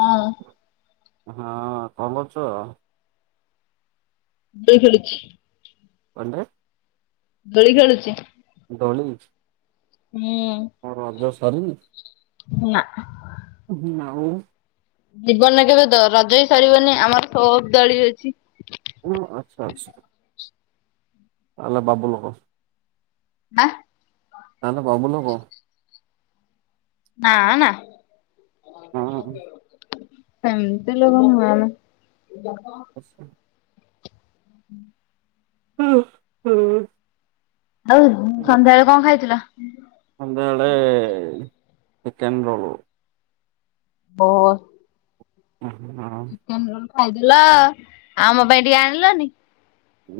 ହଁ। ହଁ କଣ କରୁଛ? ଦୋଳି ଖେଳୁଛି। କଣ ଟେ? ଦୋଳି ଖେଳୁଛି। ଦୋଳି? ହୁଁ ତୋମ ରଜ ସରିନି? ନା ଆ ହୁଁ ଆଉ ଜୀବନରେ କେବେ ଦ ରଜ ହେଇ ସଳିବନି ଆମର ସବ ଦଳି ଅଛି ହଁ ଆଚ୍ଛା ଆଛା ହେଲେ ବାବୁଲୋକ। ମାଆ। ଆମେ ବବୁଲୋକ। ନାଁ ନା। ହଁ। ସେମିତ୍ ଲୋକଙ୍କୁ ନାଁ ନା। [unintelligible] [inaudible] ହୁ ହୁଁ ଆଉ ସନ୍ଧ୍ୟାବେଳେ କଣ ଖାଇଥିଲ? ସନ୍ଧ୍ୟାବେଳେ ଚିକନ ରୋଳ। ଓ [unintelligible] ଖାଇଦଥିଲ ଆମ ପାଇଁ ଟିକେ ଆଣିଲନି?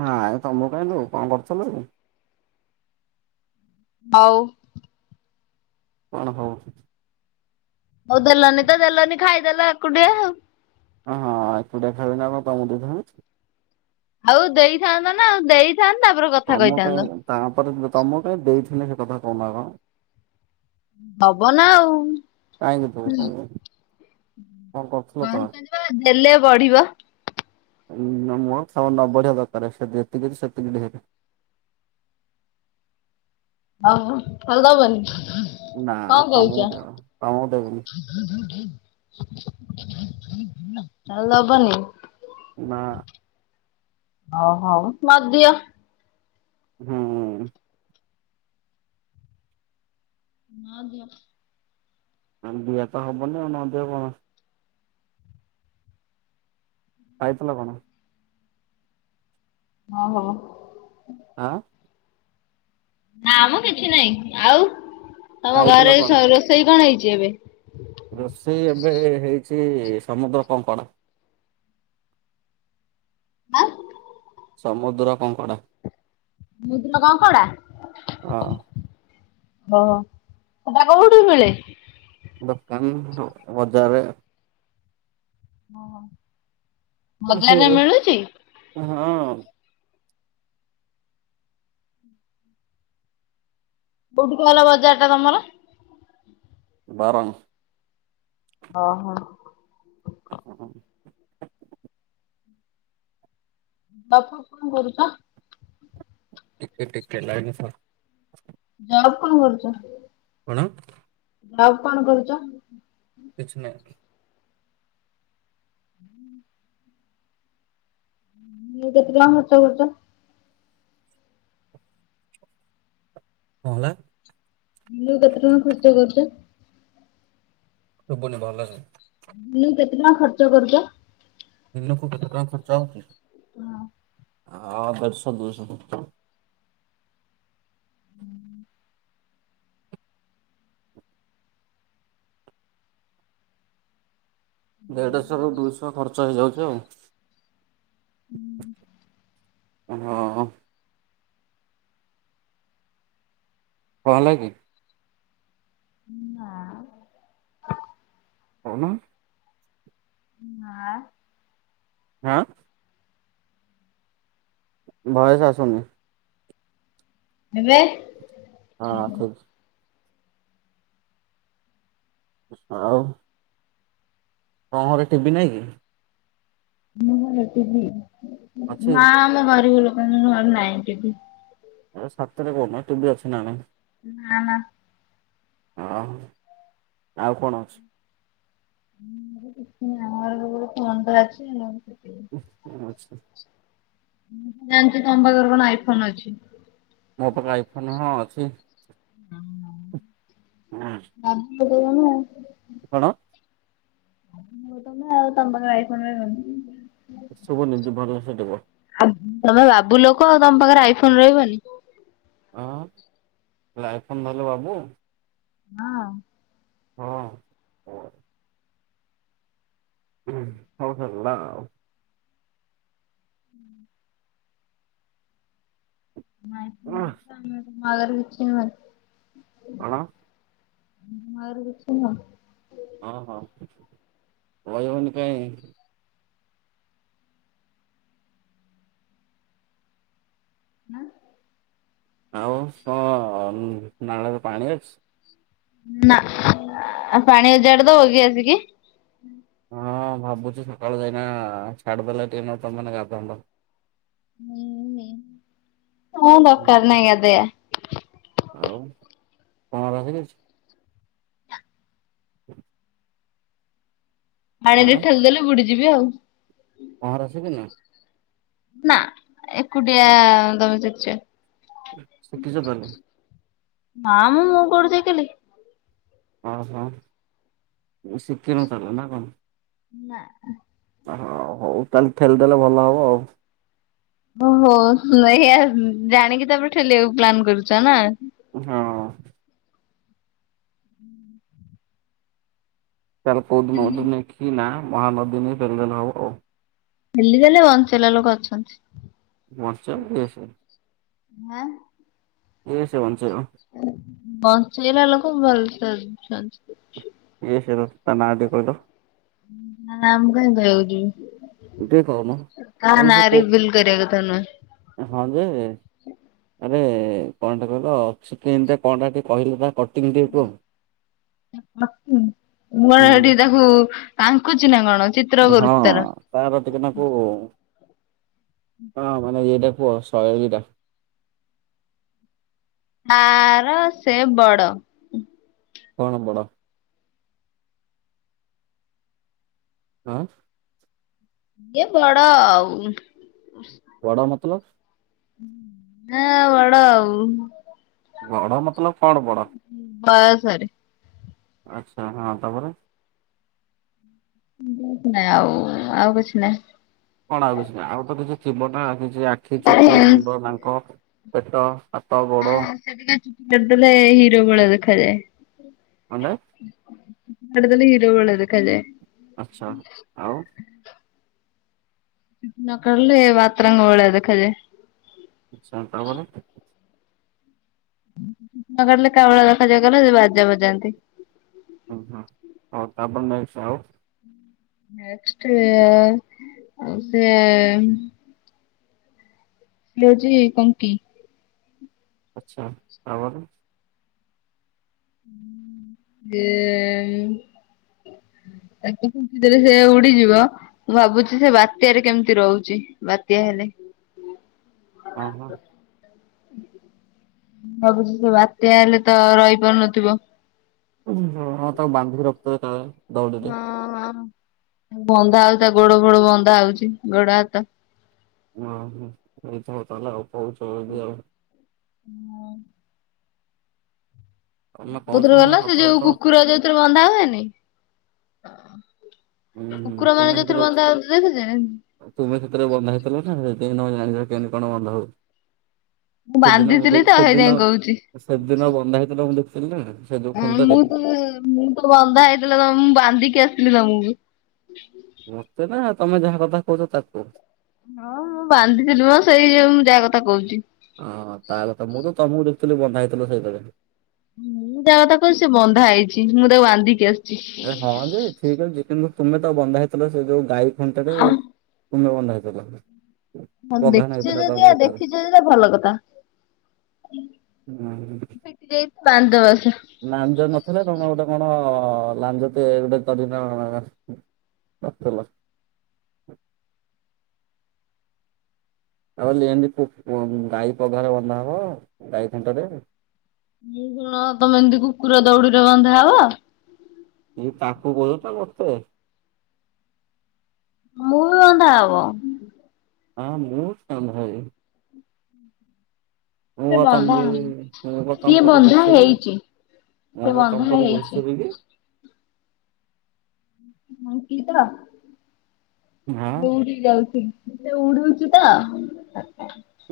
ନାଇ ତମକୁ କାଇଁ ଦେବୁ କଣ କରୁଥିଲ? ହଉ। କଣ ହଉ? ହଉ ଦେଲନି ତ ଦେଲନି ଖାଇଦେଲକୁଟିଆ ଆଉ। ହଁ ଆଉ ଏକୁଟିଆ ଖାଇବେନି ଆଉ କ ତୁମକୁ ଦେଇଥାନ୍ତି କି? ଆଉ ଦେଇଥାନ୍ତା ଦେଇ ତମକୁ କାଇଁ ତାପରେ ଦ ତମକୁ କାଇଁ ଦେଇଥିନି ସେ କଥା କହୁନା ତ? ହବ ନା ଆଉ କାହିଁକି ତ ସା କହିପାରିବା ଦେଲେ ଵଢିବ ମୁହ ନ ବଢିଆ ଦରକାର ସେ ଯେତିକି ସେତିକି ଢେର୍ [inaudible] ହ ଅଲଦା ବନି ନା କଣ ତମକୁ କହୁଛ? ଦେବ ତମକୁ ଦେବିନି ତାହଲେ ଯବନି [unintelligible] ନା ହ ହୋ, ମାଧିଆ ହୁଁ ନାଁ ଦେ [unintelligible] ଆ ଦିଅ ତ ହବନି ଆଉ, ନ ଦେହ କଣ? ପାଇଥିଲ କଣ? ଓ ହୋ ହଁ ନା ଆମ କିଛି ନାହିଁ ଆଉ ତମ ଖାଇଥିଲ ଘରେ କଣ? ରୋଷେଇ କଣ ହେଇଛି ଏବେ ସେ ସମୁଦ୍ର କଙ୍କଡା। ହଁ [unintelligible] ସମୁଦ୍ର କଙ୍କଡ଼ା ମୁଦ୍ର କଣ କୋଉଟା [unintelligible] ହଁ। ଓ ହେଟା କଉଠୁ ମିଳେ? ଦୋକାନ ବଜାର ଓ ବଜାରରେ ମିଳୁଛି। ହଁ କୋଉଠି କହିଲ ବଜାର ଟା ତମର? ବାରଙ୍ଗ। ଅ ହ। [unintelligible] ବାପୁ କଣ କରୁଛ? ଟିକେ ଟିକେ ଲାଇନି ରେ ଥା ଜବ୍ କଣ କରୁଚ? କଣ? ଜବ୍ କଣ କରୁଛ? କିଛି ନାହିଁ। [inaudible] ଦିନକୁ କେତେ ଟଙ୍କା ଖରଚ କରୁଚ? କଣ ହେଲା? ଦିନକୁ କେତେ ଟଙ୍କା ଖର୍ଚ୍ଚ କରୁଛ? ଶୁବୁନି ଭଲକି। ଦିନକୁ କେତେ ଟଙ୍କା ଖର୍ଚ୍ଚ କରୁଛ? ଦିନକୁ କେତେ ଟଙ୍କା ଖର୍ଚ୍ଚ ହୋଉଛି? ହଁ। ହଁ ଦେଢ଼ଶହ ଦୁଇ ଶହ ଦେଢଶହ ରୁ ଦୁଇଶହ ଖର୍ଚ୍ଚ ହେଇଯାଉଛି ଆଉ ହୁଁ। ହଁ ଅ। କଣ ହେଲାକି? ନା ମ କହୁନ? ଆଁ। [unintelligible] ଆଁ। ଭୟସ ଆସୁନି। ଏ ବେ ହଁ ଠିକ୍ ତ ଆଉ ତମ ଘରେ ଟିଭି ନାଇଁ କି? ମୁଁ ଏଠି ବିି ଅଛି ନା ଆମେ ଗରିବ ଲୋକ ଘର ନାହିଁ ଟିଭି। ସାତରେ ମୁ ଭି ଟଟିଭି ଅ ଛି ନା ନଈ? ନା ନା। ଆ ଆଉ କଣ ଅଛି? [unintelligible] ଆଚ୍ଛା। ଜାଣିଚି ତମ ପାଖରେ କଣ ଆଇଫୋନ ଅଛି। ମୋ ପାଖେ ଆଇଫୋନ ହଁ ଅଛି। [unintelligible] ହଁ। [unintelligible] କଣ? [unintelligible] ଶୁଭୁନି ଟିକେ ଭଲସେ କୁହ। କୁହ ତମ ପାଖରେ ଆଇଫୋନ ରହିବନି। ହଁ ଖାଲି ଆଇଫୋନ ଧରିଲେ ବାବୁ। ହଁ। ହଁ। ହ ହେଲା ଆଉ। ଆମ [unintelligible] [unintelligible] କଣ ଆମର [unintelligible] ହଁ ହଁ କହିହବନି କାଇଁ। ଆଁ। ଆଉ କଣ ନାଳରେ ପାଣି ଅଛି? ନା ପାଣି ଉ ଜଡ ତ ହଗ ସେ କି? ହଁ ଭାବୁଛି ସକାଳୁ ଯାଇନା ଛାଡିଦେଲେ ଟିକେ ତ ମାନେ ଗାଧାନ୍ତ। ହଁ ହଁ ମୋର ହଁ ଦରକାର୍ ନାହିଁ ଗାଧେଇବା। ଆଉ କଣ ରହିଯାଇଛ? [unintelligible] ଆଣିଲେ ହଁ ଠେଲିଦେଲେ ବୁଡିଯିବି ଆଉ। ପହଁରା ସିକିଚୁନା? ନା ଏକୁଟିଆ ତମେ ଶିଖିଛ? ଶିଖିଛ ତାହେଲେ। ନା ମୁଁ ମୁଁ କୋଉଠୁ ଶିକିଲି। ଓ ହୋ ଶିଖିନୁ ତାହେଲେ ନା କଣ? ନା। ହଁ ହଉ ତାହେଲେ ଠେଲି ଦେଲେ ଭଲ ହବ ଆଉ। ଓହୋ ଏଇଆ ଜାଣିକି ତାମରେ ଠେଲିବାକୁ ପ୍ଲାନ୍ କରୁଛ ନା। ହଁ। ତାହେଲେ କଉଦିନଠୁ ନେଇକିନା ମହାନଦୀ ନେଇ ଠେଲିଦେଲେ ହବ ଆଉ। ବୁଡିଗଲେ ବଞ୍ଚେଇବା ଲୋକ ଅଛନ୍ତି। ବଞ୍ଚେଇବ କିଏ ସେ? ଆଁ। କିଏ ସେ ବଞ୍ଚାଇବ ବଞ୍ଚେଇବା ଲୋକ ଭଲ ସେ ଅଛନ୍ତି। କିଏ ସେ ତା ନା ଟିକେ କହିଲ? ନା ମୁଁ କାଇଁ କହିବିକି? ଟିକେ କୋହୁନ ଭଲ ନାଁ ସେ ରିଭିଲ୍ କରିବା କଥା ନୁହେଁ। କୁହ ହଁ ଯେ ଆରେ କଣ ଟା କହିଲ ଅିକମତି କଣ ଟା ଟିକେ କହିଲେ ତା କ ମର ସେଠି ହୁଁ ତାକୁ କାଙ୍କୁ ହଁ ତ ରାତିିକନାକୁ ହଁ ମାନେ ଏଟା ପୁଅ ଶହ ବିଟା ତାର ସେ ବଡ କଣ ବଡ଼? ହଁ! ଇଏ ବଡ ଆଉ ବଡ଼ା ମତଲବ? ହଁ ବଡ଼ ଆଉ। ବଡ ମତଲବ କଣ ବଡ? ସରେ ଆଚ୍ଛା ହଁ ତାପରେ ବ ନାଇଁ ଆଉ ଆଉ କିଛି ନହିଁ। କଣ ଆଉ କିଛି ନା ଆଉ ତ କିଛି ଥିବ ନା କିଛି ଆଖି ଆରେ ଚୁଟି ହଁ ମୁଣ୍ଡ ତାଙ୍କ ପେଟ ହାତ ଗୋଡ ହଁ ସେଠିକା ଚୁଟି କରିଦେଲେ ହିରୋ ବଳ ଦେଖାଯାଏ କଁଟେ? କଡ଼ଦଲେ ହୀରୋ ଭଳି ଦେଖା ଯାଏ। ଆଛା ଆଉ ଚୁଟି ନ କାଟିଲେ ବତାର ଙ୍କ ପରି ଦେଖା ଯାଏ। ଆଛା ତା ପରେ କିଲେ କାମଳ ଦେଖାଯାଏ ଗଲା ସେ ବାଜା ବଜାନ୍ତି। ହଁ ହଁ ହଉ ତାପ ନାଇସ ଆଉ। ନେ ସେ [unintelligible] ଆଛା ତାପରେ ହେ ରେ ସେ ଉଡିଯିବ ମୁଁ ଭାବୁଛି ସେ ବାତ୍ୟରେ କେମିତି ରହୁଛି ବାତ୍ୟା ହେଲେ ଓ ହୋ। ଭାବୁଛି ସେ ବାତ୍ୟା ହେଲେ ତ ରହିପାରୁନଥିବ? ତାକୁ ବନ୍ଧୀକି ରଖିଥିବ କଲେ? ହ ବନ୍ଧା ହଉ ତା ଗୋଡ ଫୋଡ ବନ୍ଧା ହଉଛି ଗୋଡ ହାତ ହ ହ ଏଇଛ ହଉ ତାହଲେ ଆଉ ପଛ ଯ ଆଉ ହଁ। ତମେ କହୁଛ ଥିର ମାନେ ଗଲା ସେ ସତ ଯୋଉ ହେଇଥିବ କୁକୁର ଯୋଉଥିରେ ବନ୍ଧା ହୁଏନି? ହୁଁ ହୁଁ କୁକୁର ମାନେ ତୁମେ ଯୋଉଥିରେ ସେତରେ ବନ୍ଧା ହୁଅନ୍ତି ଦେଖିଛ? ତୁମେ ସେଷତରେ ବନ୍ଧା ହେଇଥିଲ ନା ସେ ନ ଜାଣି କେମତି କଣ ବଧ ହଉ ମୁଁ ବାନ୍ଧିଥିଲି ତ ସେଇ ଯାଇ କହୁଛି ସେଦିନ ବନ୍ଧା ହେଇଥିଲା ମୁଁ ଦେଖିଥିଲି ନା ସେ ଯୋଉ ଖୁଣ୍ଟରେ। ମୁଁ ତ ମୁଁ ତ ବନ୍ଧା ହେଇଥିଲା ମୁଁ ବାନ୍ଧିକି ଆ ଦ ମୁୁ ମତେ ନା ତମେ ଯାହା କଥା କହୁଛ ତାକୁ? ହଁ ମୁଁ ବାନ୍ଧିଥିଲିୁ ସେଇ ଯୋଉ ମୁଁ ଯାହା କଥା କହୁଛି। ଓଁ ତା କଥା ମୁଁ ତ ତମକୁ ଦେଖୁଥିଲି ବଧା ହେଇଥିଲ ସେଇଥିବେ ମୁଁ ଯାହା କଥା କ ସେ ବନ୍ଧା ହେଇଛି ମୁଁ ତାକୁ ବାନ୍ଧିକି ଆସିି ରେ ହଁ ଯେ ଠିକ ଅଛି, କିନ୍ତୁ ତୁମେ ତ ବନ୍ଧା ହେଇଥିଲ ସେ ଯୋଉ ଗାଈ ଖଣ୍ଟା ତୁମେ ବନ୍ଦ ହେଲେ ହଁ ଦେଖିଛୁ ଯଦି ଆଉ ଦେଖିଛୁ ଯ ତା ଭଲ କଥା ପଟି ଯଛି ବନ୍ଦ ନାଂଜ ନଥିଲା ତମେ ଗୋଟେ କଣ ହଁ ଲାଞ୍ଜ ତ ଏଇ ଗୋଟେ ଧରି ନିଅ ଧରିଥିଲା। ଆଉ [unintelligible] ଗାଈ ପଘାରେ ବନ୍ଧା ହବ ଗାଈ ଖୁଣ୍ଟରେ। ମୁ କଣ ତମେ ଏମିତି କୁକୁର ଦୌଡିରେ ବନ୍ଧା ହବ। କି ତାକୁ କହୁଛ ମତେ? ମୁଁ ବି ବନ୍ଧା ହବ। ହଁ ମୁଁ କାମ ହଉ। ମୁଁ ଏବେ ବା ତମ ବନ୍ଧା ଭଳି ମାନେ ତମ୍ କିଏ ଭଳି ବନ୍ଧା ଦିଶୁଛି କି! ହେଇଛି। ସେ ମୋ କଣ ବନ୍ଧା ତମ ପରି ହେଇଛି ଘୁଷୁରୀ କି! ହ କି ତ ହାଁ ଦୂରି ହେଇ ଯାଉଛି। ସେ ଉଡୁଛି ତ!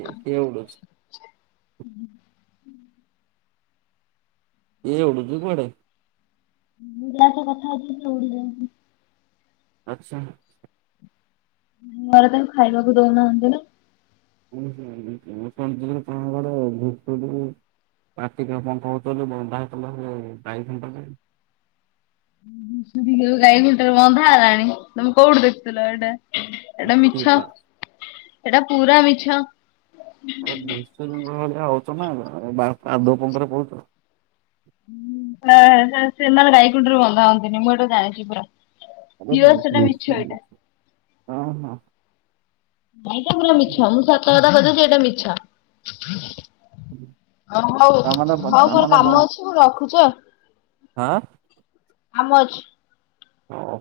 କିଏ ଉଡୁଛି? ହୁଁ। ଇଏ ଉଡୁଛି କୁଆଡ଼େ? ପିଲା ତ କଥା ହୋଉଥିଲେ ସେ ଉଡିଯାଏ। ଆଚ୍ଛା। ଘରେ ତାକୁ ଖାଇବାକୁ ଦଉନାହାନ୍ତି ନା! [unintelligible] [unintelligible] ବନ୍ଧା ହେଇଥିଲା ସେ ବାଇ ଖୁଣ୍ଟରେ। ଘୁଷୁରୀ କେବେ ଗାଇ ଖୁଣ୍ଟରେ ବନ୍ଧା ହେଲାଣି ତମେ କୋଉଠୁ ଦେଖଥିଲ ଏଇଟା। ଏଟା କିଏ ମିଛ ପା ଏଟା ପୁରା ମିଛ। ଆରେ ଘୁଷୁରୀଙ୍କ ଭଳିଆ ହଉଛ ନା କଣ ବା ପା କାଦୁଅ ପଙ୍କ ରେ ପଡୁ ସେନା ସେ ସେମାନେ ଗାଇଖୁଣ୍ଟରେ ବନ୍ଧା ହୁଅନ୍ତିନି ମୁଁ ଏଟା ଜାଣିଚି ପୁରା। ପିଓର ସେଟା ମିଛ ଏଇଟା [unintelligible] ହଁ ହଁ। ଭାଇ ତ ପୁରା ମିଛ ମୁଁ ସତ କଥା କହିଦଉଚି ଏଟା ମିଛ। ହଁ। ହଉ ହଉ ହଉ ମୋର କାମ ଅଛି ମୁଁ ରଖୁଛି ଆଉ। ଆଁ। କାମ ଅଛି। ହଁ।